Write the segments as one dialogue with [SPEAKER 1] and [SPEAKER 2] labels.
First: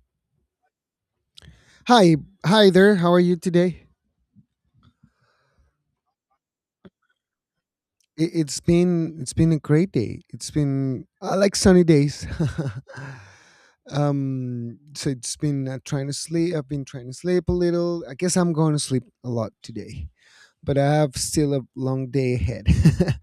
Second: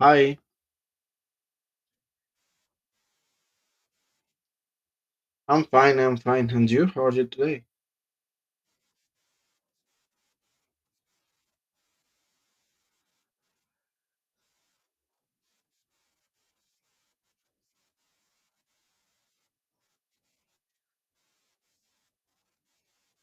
[SPEAKER 1] Hi,
[SPEAKER 2] Hi, hi there. How are you today?
[SPEAKER 1] I'm fine, I'm fine. And you? How are you today?
[SPEAKER 2] It's been a great day. It's been I like sunny days. So it's been trying to sleep. I've been trying to sleep a little. I guess I'm going to sleep a lot today, but I have still a long day ahead.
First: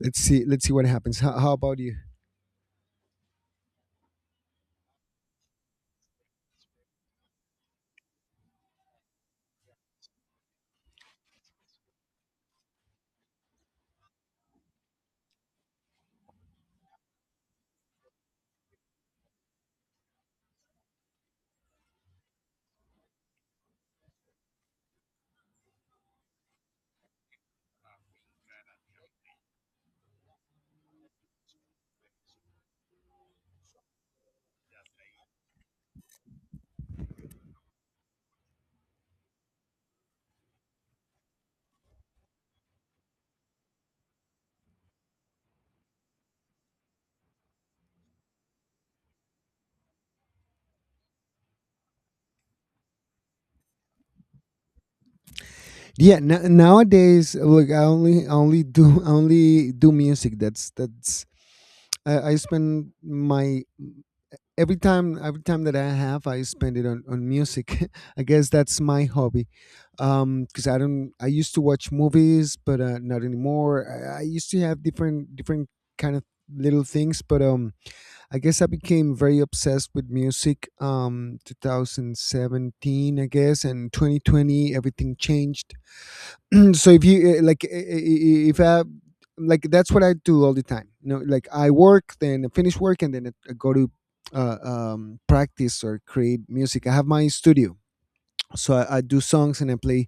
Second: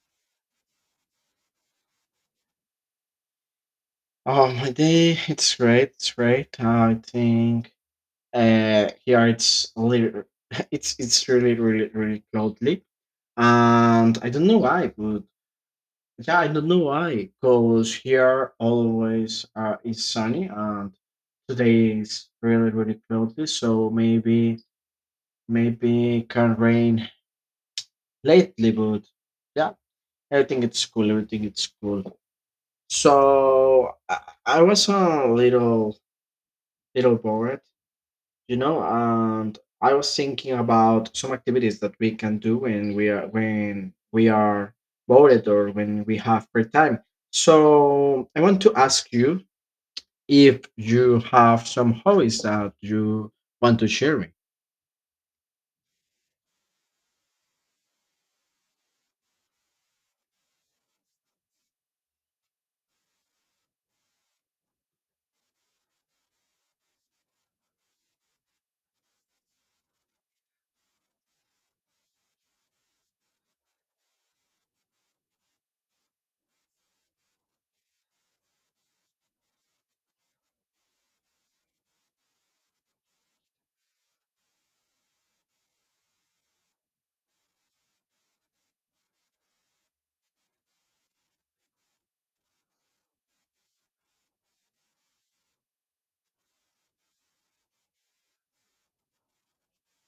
[SPEAKER 2] Let's see what happens. How about you?
[SPEAKER 1] Oh, my day, it's great, it's great. I think here it's a little, it's really, really, really cloudy. And I don't know why, but yeah, I don't know why, because here always is sunny and today is really, really cloudy, so maybe maybe it can rain lately, but yeah, everything it's cool, everything it's cool. So I was a little bored, and I was thinking about some activities that we can do when we are bored or when we have free time. So I want to ask you if you have some hobbies that you want to share me.
[SPEAKER 2] Yeah. Nowadays, look, I only do I only do music. That's that's. I spend my every time that I have, I spend it on music. I guess that's my hobby, because I don't. I used to watch movies, but not anymore. I used to have different kind of little things, but I guess I became very obsessed with music. 2017, I guess, and 2020, everything changed. So if you like if I like, that's what I do all the time, you know, like I work, then I finish work and then I go to practice or create music. I have my studio, so I do songs and I play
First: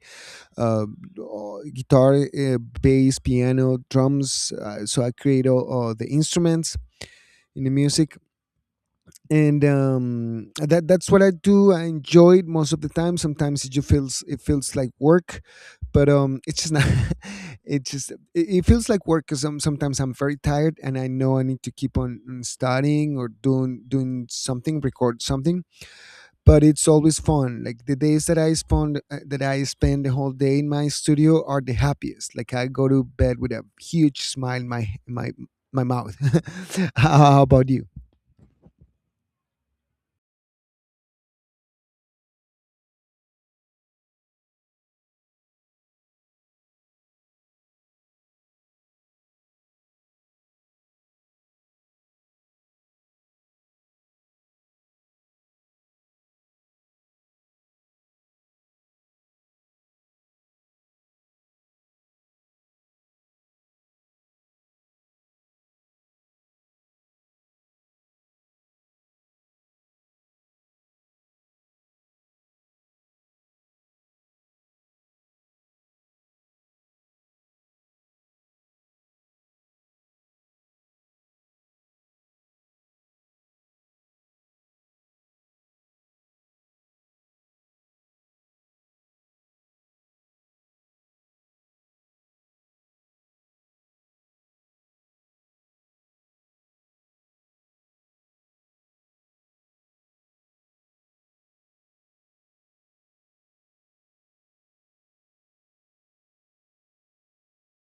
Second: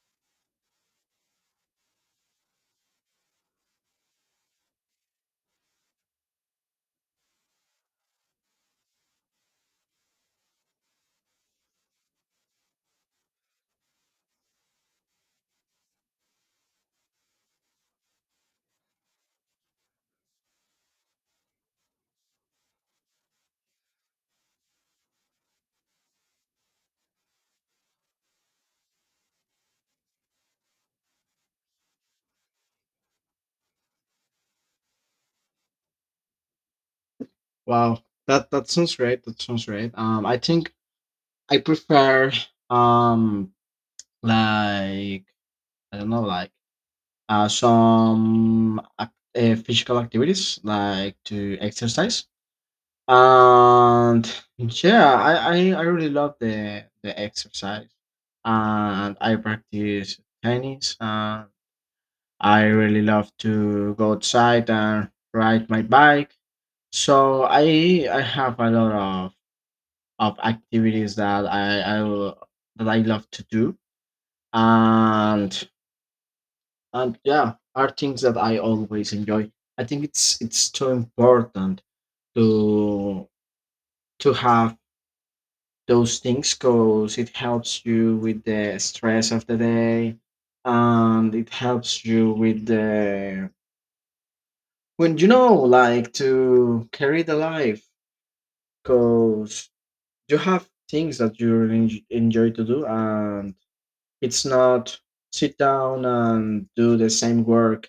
[SPEAKER 2] uh, guitar, bass, piano, drums, so I create all the instruments in the music. And that that's what I do. I enjoy it most of the time. Sometimes it feels like work, but it's just not. It just it feels like work because sometimes I'm very tired and I know I need to keep on studying or doing something, record something. But it's always fun. Like the days that I spend the whole day in my studio are the happiest. Like I go to bed with a huge smile in my my mouth. How about you?
[SPEAKER 1] Wow, that sounds great. That sounds great. I think I prefer um like I don't know, Uh, some ac- physical activities like to exercise. And yeah, I really love the exercise. And I practice tennis. And I really love to go outside and ride my bike. So I have a lot of, of activities that that I love to do. And and yeah are things that I always enjoy. I think it's too important to to have those things because it helps you with the stress of the day, and it helps you with the, when you know, like, to carry the life, because you have things that you really enjoy to do, and it's not sit down and do the same work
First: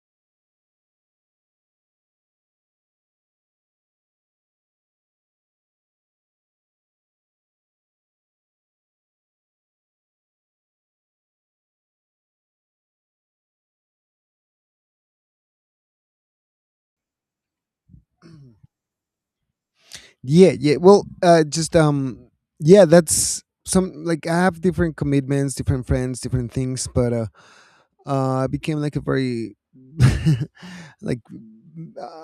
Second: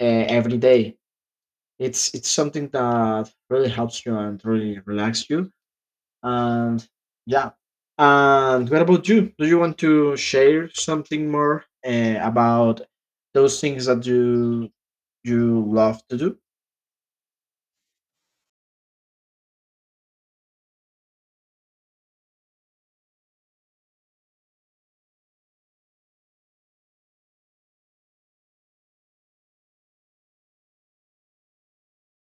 [SPEAKER 1] every day. It's something that really helps you and really relax you. And yeah. And what about you? Do you want to share something more about those things that you love to do?
[SPEAKER 2] Yeah, yeah. Well, just yeah. That's some, like, I have different commitments, different friends, different things, but I became like a very like,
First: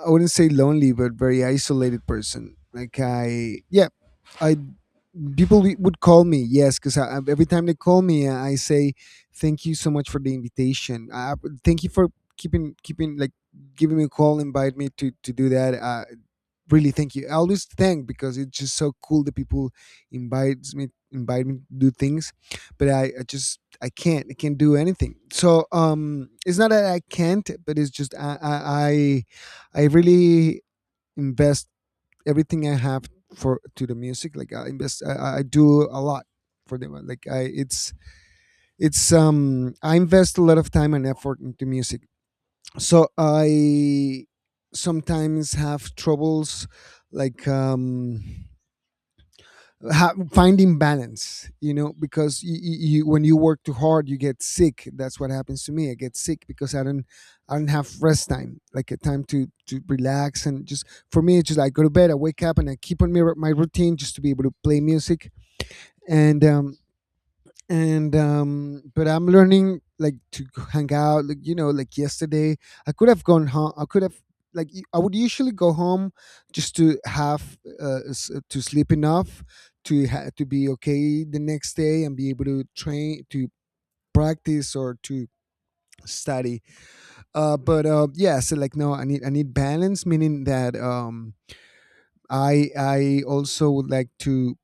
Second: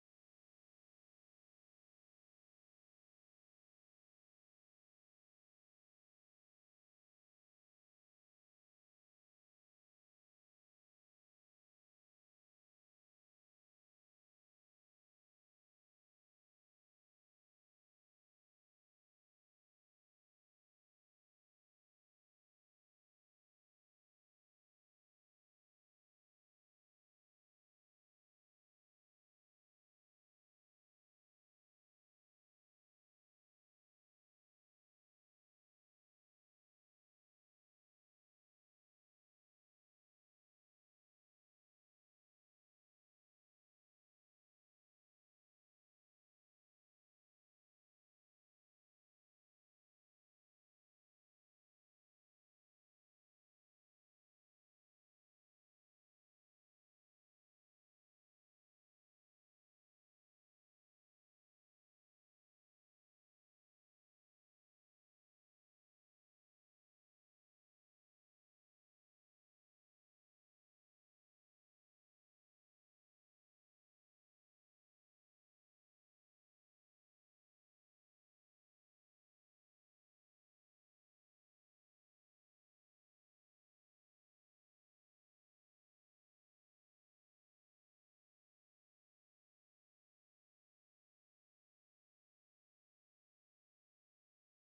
[SPEAKER 2] I wouldn't say lonely, but very isolated person. Like I, yeah, I, people would call me, yes, because every time they call me, I say thank you so much for the invitation, thank you for keeping like giving me a call, invite me to do that, really thank you. I always thank because it's just so cool that people invite me to do things, but I just I can't do anything. So it's not that I can't, but it's just I really invest everything I have for to the music. Like I invest I do a lot for them. Like I it's I invest a lot of time and effort into music, so I sometimes have troubles, like, finding balance, you know, because when you work too hard you get sick. That's what happens to me. I get sick because I don't have rest time, like a time to relax. And just, for me it's just like, go to bed, I wake up and I keep on my routine just to be able to play music. And but I'm learning, like, to hang out, like, you know, like yesterday I could have gone home, I could have like y- I would usually go home just to have to sleep enough to to be okay the next day and be able to train, to practice or to study. But Yeah, so like, no, I need balance, meaning that I I also would like to,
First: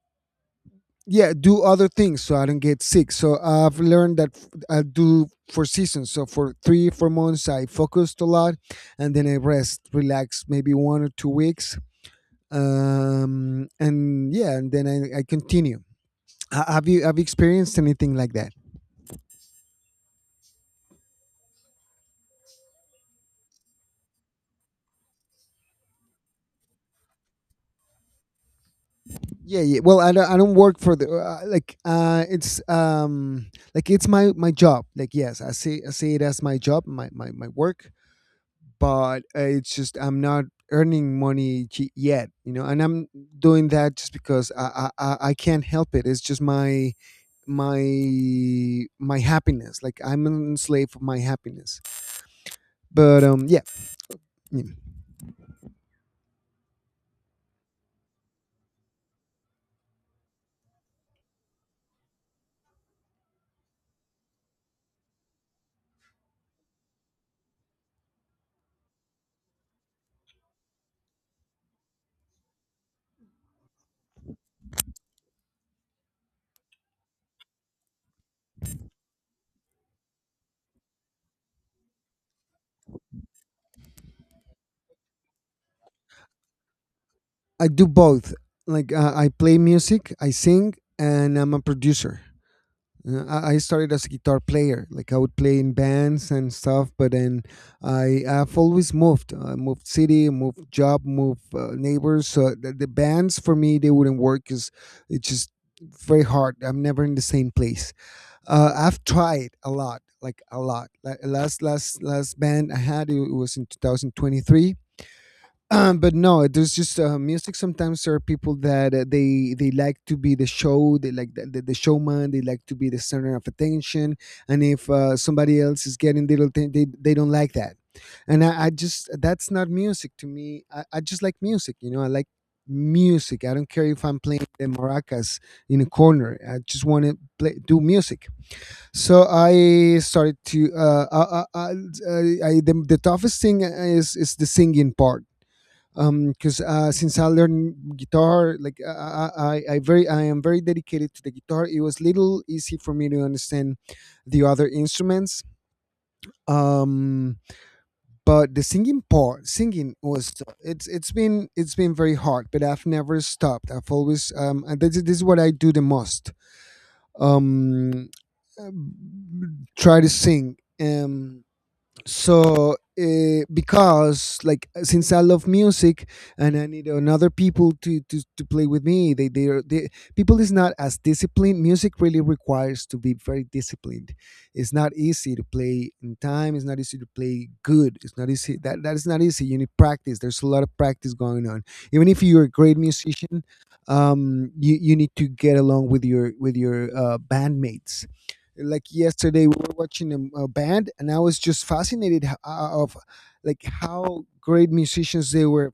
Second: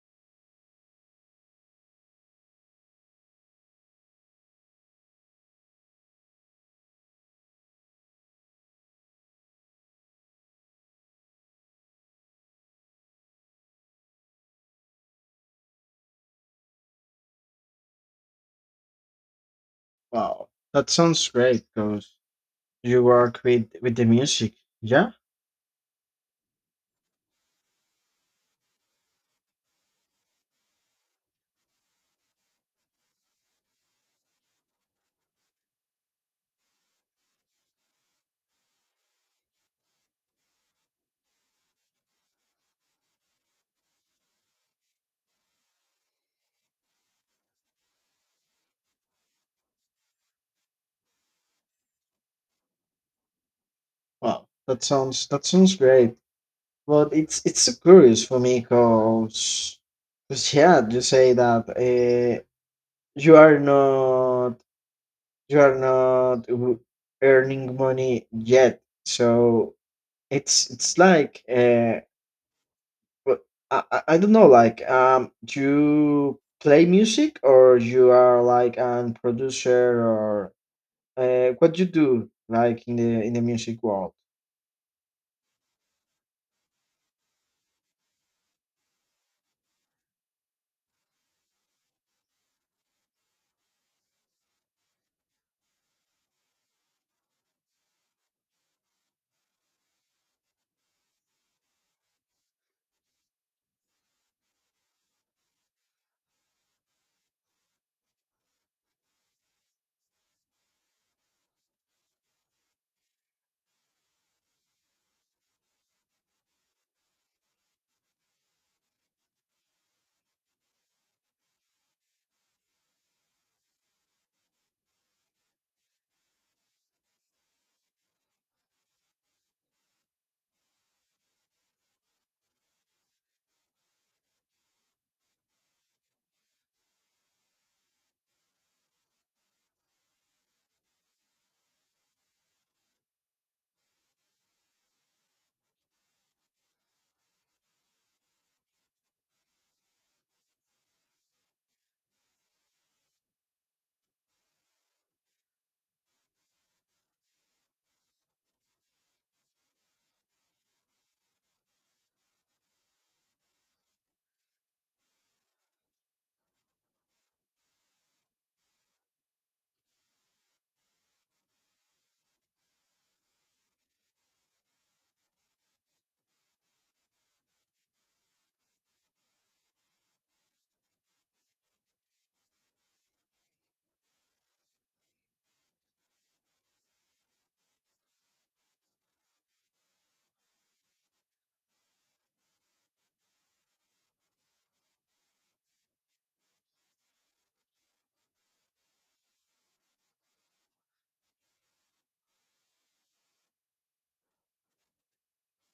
[SPEAKER 2] yeah, do other things so I don't get sick. So I've learned that, I do for seasons. So for 3 4 months I focused a lot, and then I rest relax maybe 1 or 2 weeks. And yeah, and then I continue. Have you, have you experienced anything like that?
[SPEAKER 1] Wow, that sounds great because you work with the music. Yeah.
[SPEAKER 2] Yeah, yeah. Well, I don't work for the it's my my job, like, yes, I see it as my job, my work, but it's just I'm not earning money yet, you know. And I'm doing that just because I can't help it. It's just my my happiness. Like, I'm an slave of my happiness. But yeah,
[SPEAKER 1] Wow,
[SPEAKER 2] yeah.
[SPEAKER 1] that sounds great. But it's so curious for me because yeah, you say that uh, you are not You're not w- earning money yet, so it's like but I don't know, like do you play music or you are like a producer, or what you do, like, in the music world?
[SPEAKER 2] I do both. Like, I play music, I sing, and I'm a producer. I started as a guitar player. Like, I would play in bands and stuff, but then I have always moved. I moved city, moved job, moved neighbors. So the bands for me, they wouldn't work because it's just very hard. I'm never in the same place. I've tried a lot. Like, last band I had, it was in 2023. But no, there's just music. Sometimes there are people that they like to be the show. They like the showman. They like to be the center of attention. And if somebody else is getting little thing, they don't like that. And I just, that's not music to me. I just like music. You know, I like music. I don't care if I'm playing the maracas in a corner. I just want to play do music. So I started to the toughest thing is the singing part, because since I learned guitar, like I am very dedicated to the guitar, it was little easy for me to understand the other instruments, um but the singing part, singing was, it's been it's been very hard, but I've never stopped. I've always, and this is what I do the most, um try to sing. Because like, since I love music and I need another people to to play with me, they are, they, people is not as disciplined. Music really requires to be very disciplined. It's not easy to play in time, it's not easy to play good. It's not easy that that is not easy. You need practice. There's a lot of practice going on, even if you're a great musician. You need to get along with your bandmates. Like yesterday we were watching a band, and I was just fascinated of like how great musicians they were.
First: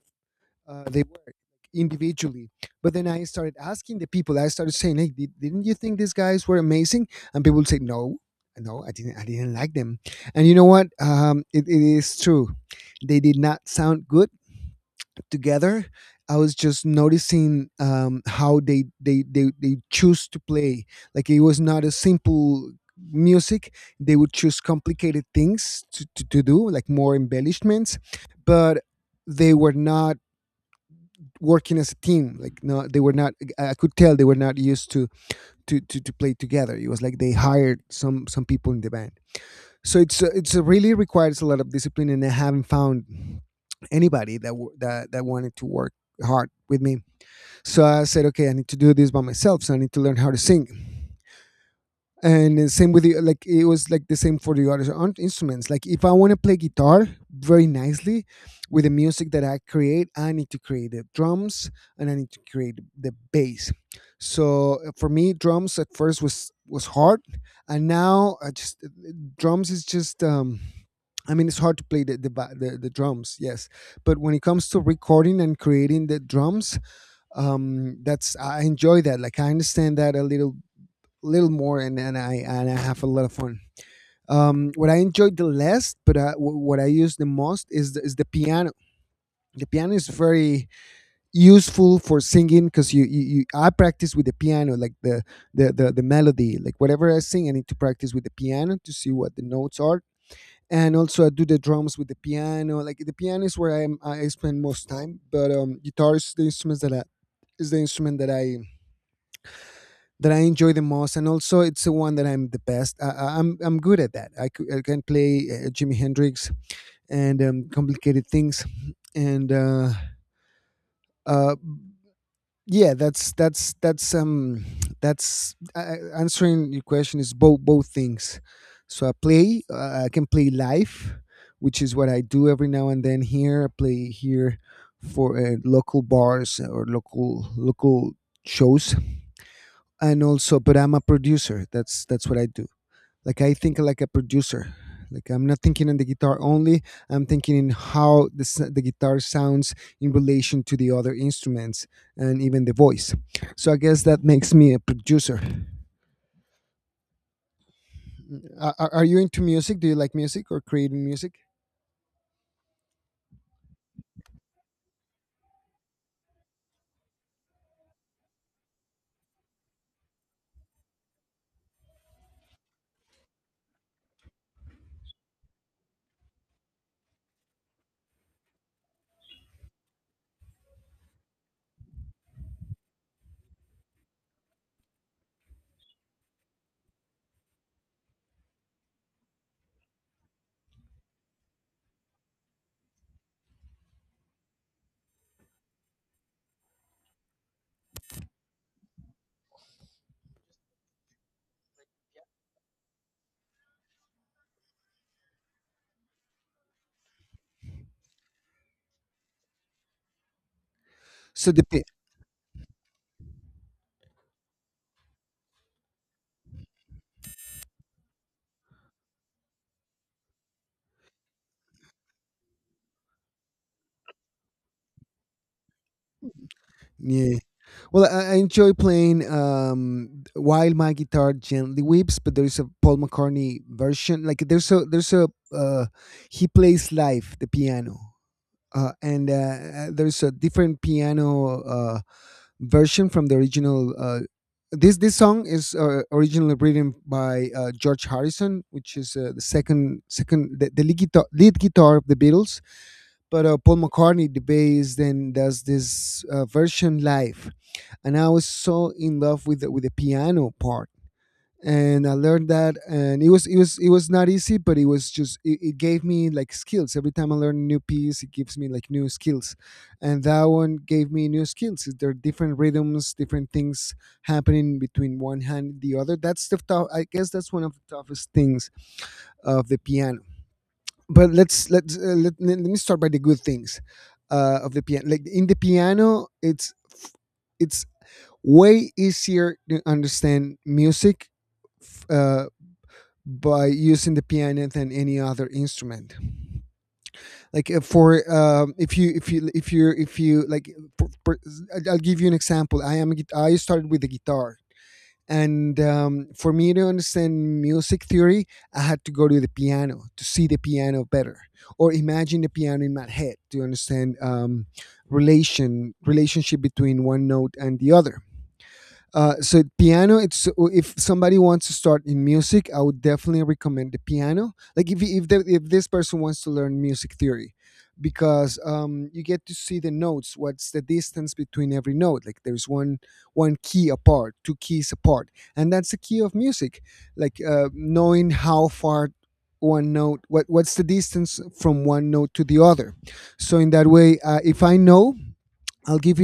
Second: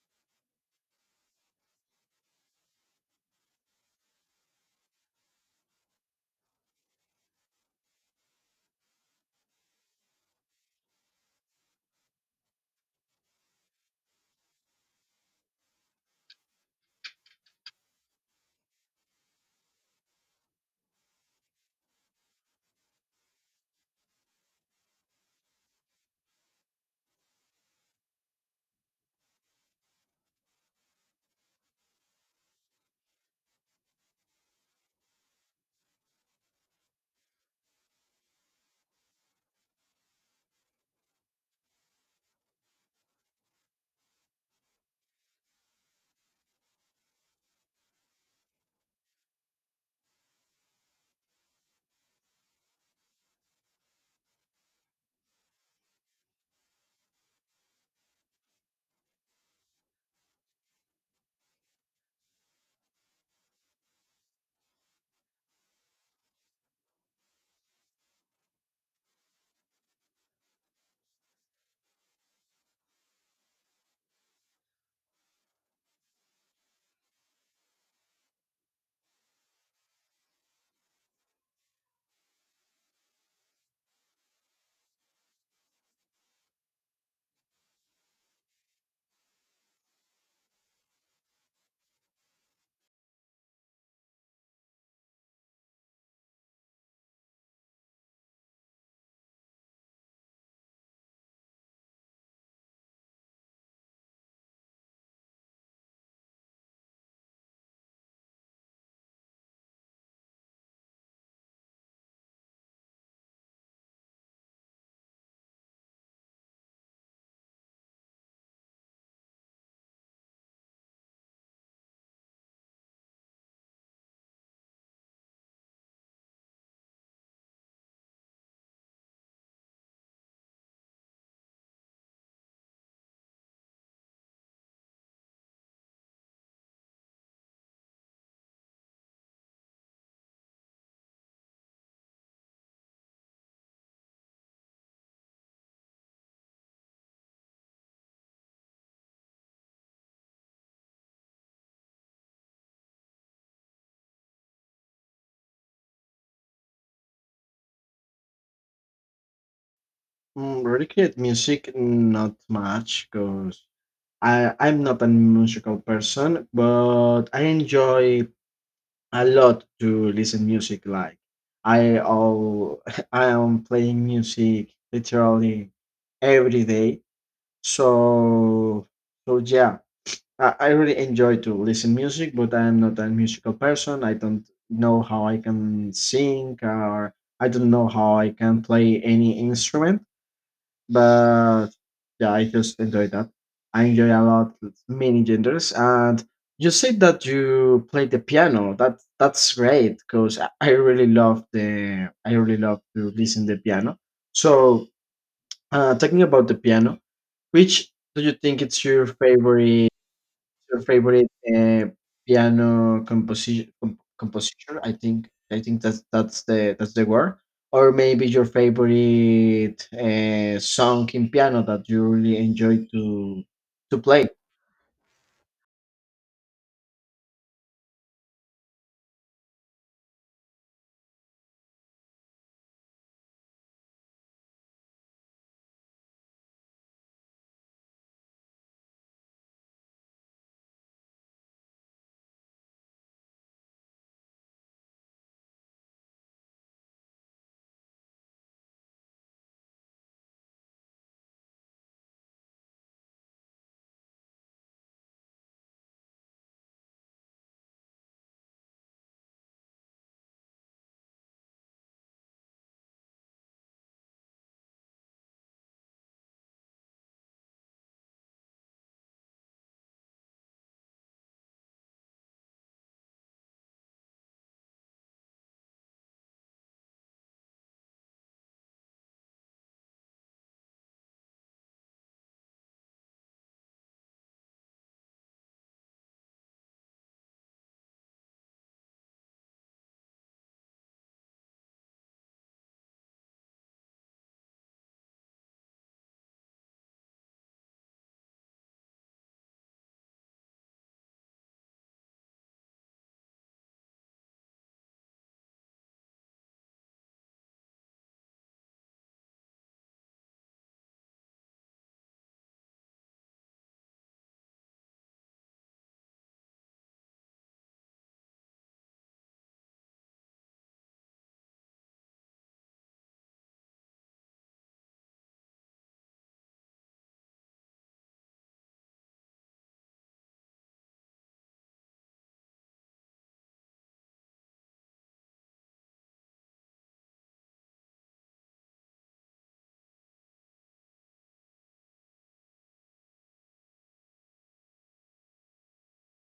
[SPEAKER 2] uh, they were Individually. But then I started asking the people, I started saying, hey, didn't you think these guys were amazing? And people would say, no, I didn't like them. And you know what, it is true, they did not sound good together. I was just noticing, how they choose to play. Like, it was not a simple music. They would choose complicated things to do, like more embellishments, but they were not working as a team. Like, no, they were not. I could tell they were not used to to play together. It was like they hired some people in the band. So it's really requires a lot of discipline, and I haven't found anybody that that wanted to work hard with me. So I said, okay, I need to do this by myself, so I need to learn how to sing. And the same with the, like, it was like the same for the other instruments. Like if I want to play guitar very nicely with the music that I create, I need to create the drums and I need to create the bass. So for me, drums at first was hard. And now I just drums is just I mean, it's hard to play the drums, yes. But when it comes to recording and creating the drums, that's, I enjoy that. Like, I understand that a little little more, and, and I have a lot of fun. What I enjoyed the less, but what I use the most is is the piano. The piano is very useful for singing because you, I practice with the piano, like the melody, like whatever I sing, I need to practice with the piano to see what the notes are. And also, I do the drums with the piano. Like, the piano is where I am, I spend most time. But guitar is the instrument that is the instrument that I enjoy the most, and also it's the one that I'm the best. I'm good at that. I can play Jimi Hendrix and complicated things, and uh, yeah, that's answering your question, is both things. So I play. I can play live, which is what I do every now and then. Here I play here for local bars or local shows. And also, but I'm a producer. That's what I do. Like, I think like a producer. Like, I'm not thinking on the guitar only. I'm thinking in how the guitar sounds in relation to the other instruments and even the voice. So I guess that makes me a producer. Are you into music? Do you like music or
[SPEAKER 1] Mm,
[SPEAKER 2] creating
[SPEAKER 1] recreate
[SPEAKER 2] music?
[SPEAKER 1] music, not much, because I'm not a musical person, but I enjoy a lot to listen music, like I all I am playing music literally every day. So so yeah, I really enjoy to listen music, but I'm not a musical person. I don't know how I can sing, or I don't know how I can play any instrument, but yeah, I just enjoy that. I enjoy a lot many genders, and you said that you play the piano. That's great, because I really love the, I really love to listen the piano. So talking about the piano, which do you think it's your favorite? Your favorite
[SPEAKER 2] so the pi-
[SPEAKER 1] piano composition, composition? I think that's the, that's the word. Or maybe your favorite song in piano that you really enjoy to play.
[SPEAKER 2] yeah. Well, I enjoy playing While My Guitar Gently Weeps. But there's a Paul McCartney version, like there's a uh he plays live the piano and there's a different piano version from the original. This song is originally written by George Harrison, which is the second, the lead, lead guitar of the Beatles. But Paul McCartney, the bass, then does this version live, and I was so in love with with the piano part, and I learned that, and it was it was not easy, but it was just it gave me like skills. Every time I learn a new piece, it gives me like new skills, and that one gave me new skills. There are different rhythms, different things happening between one hand and the other. That's the tough. I guess that's one of the toughest things of the piano. But let me start by the good things of the piano. Like, in the piano, it's way easier to understand music f- uh, by using the piano than any other instrument. Like for if you if you if you if you like, for, I'll give you an example. I am I started with the guitar, and for me to understand music theory, I had to go to the piano to see the piano better, or imagine the piano in my head to understand relationship between one note and the other. So piano, it's if somebody wants to start in music, I would definitely recommend the piano. Like, if if this person wants to learn music theory, because you get to see the notes, what's the distance between every note. Like, there's one key apart, two keys apart, and that's the key of music. Like, knowing how far what what's the distance from one note to the other. So in that way, if I know, I'll give you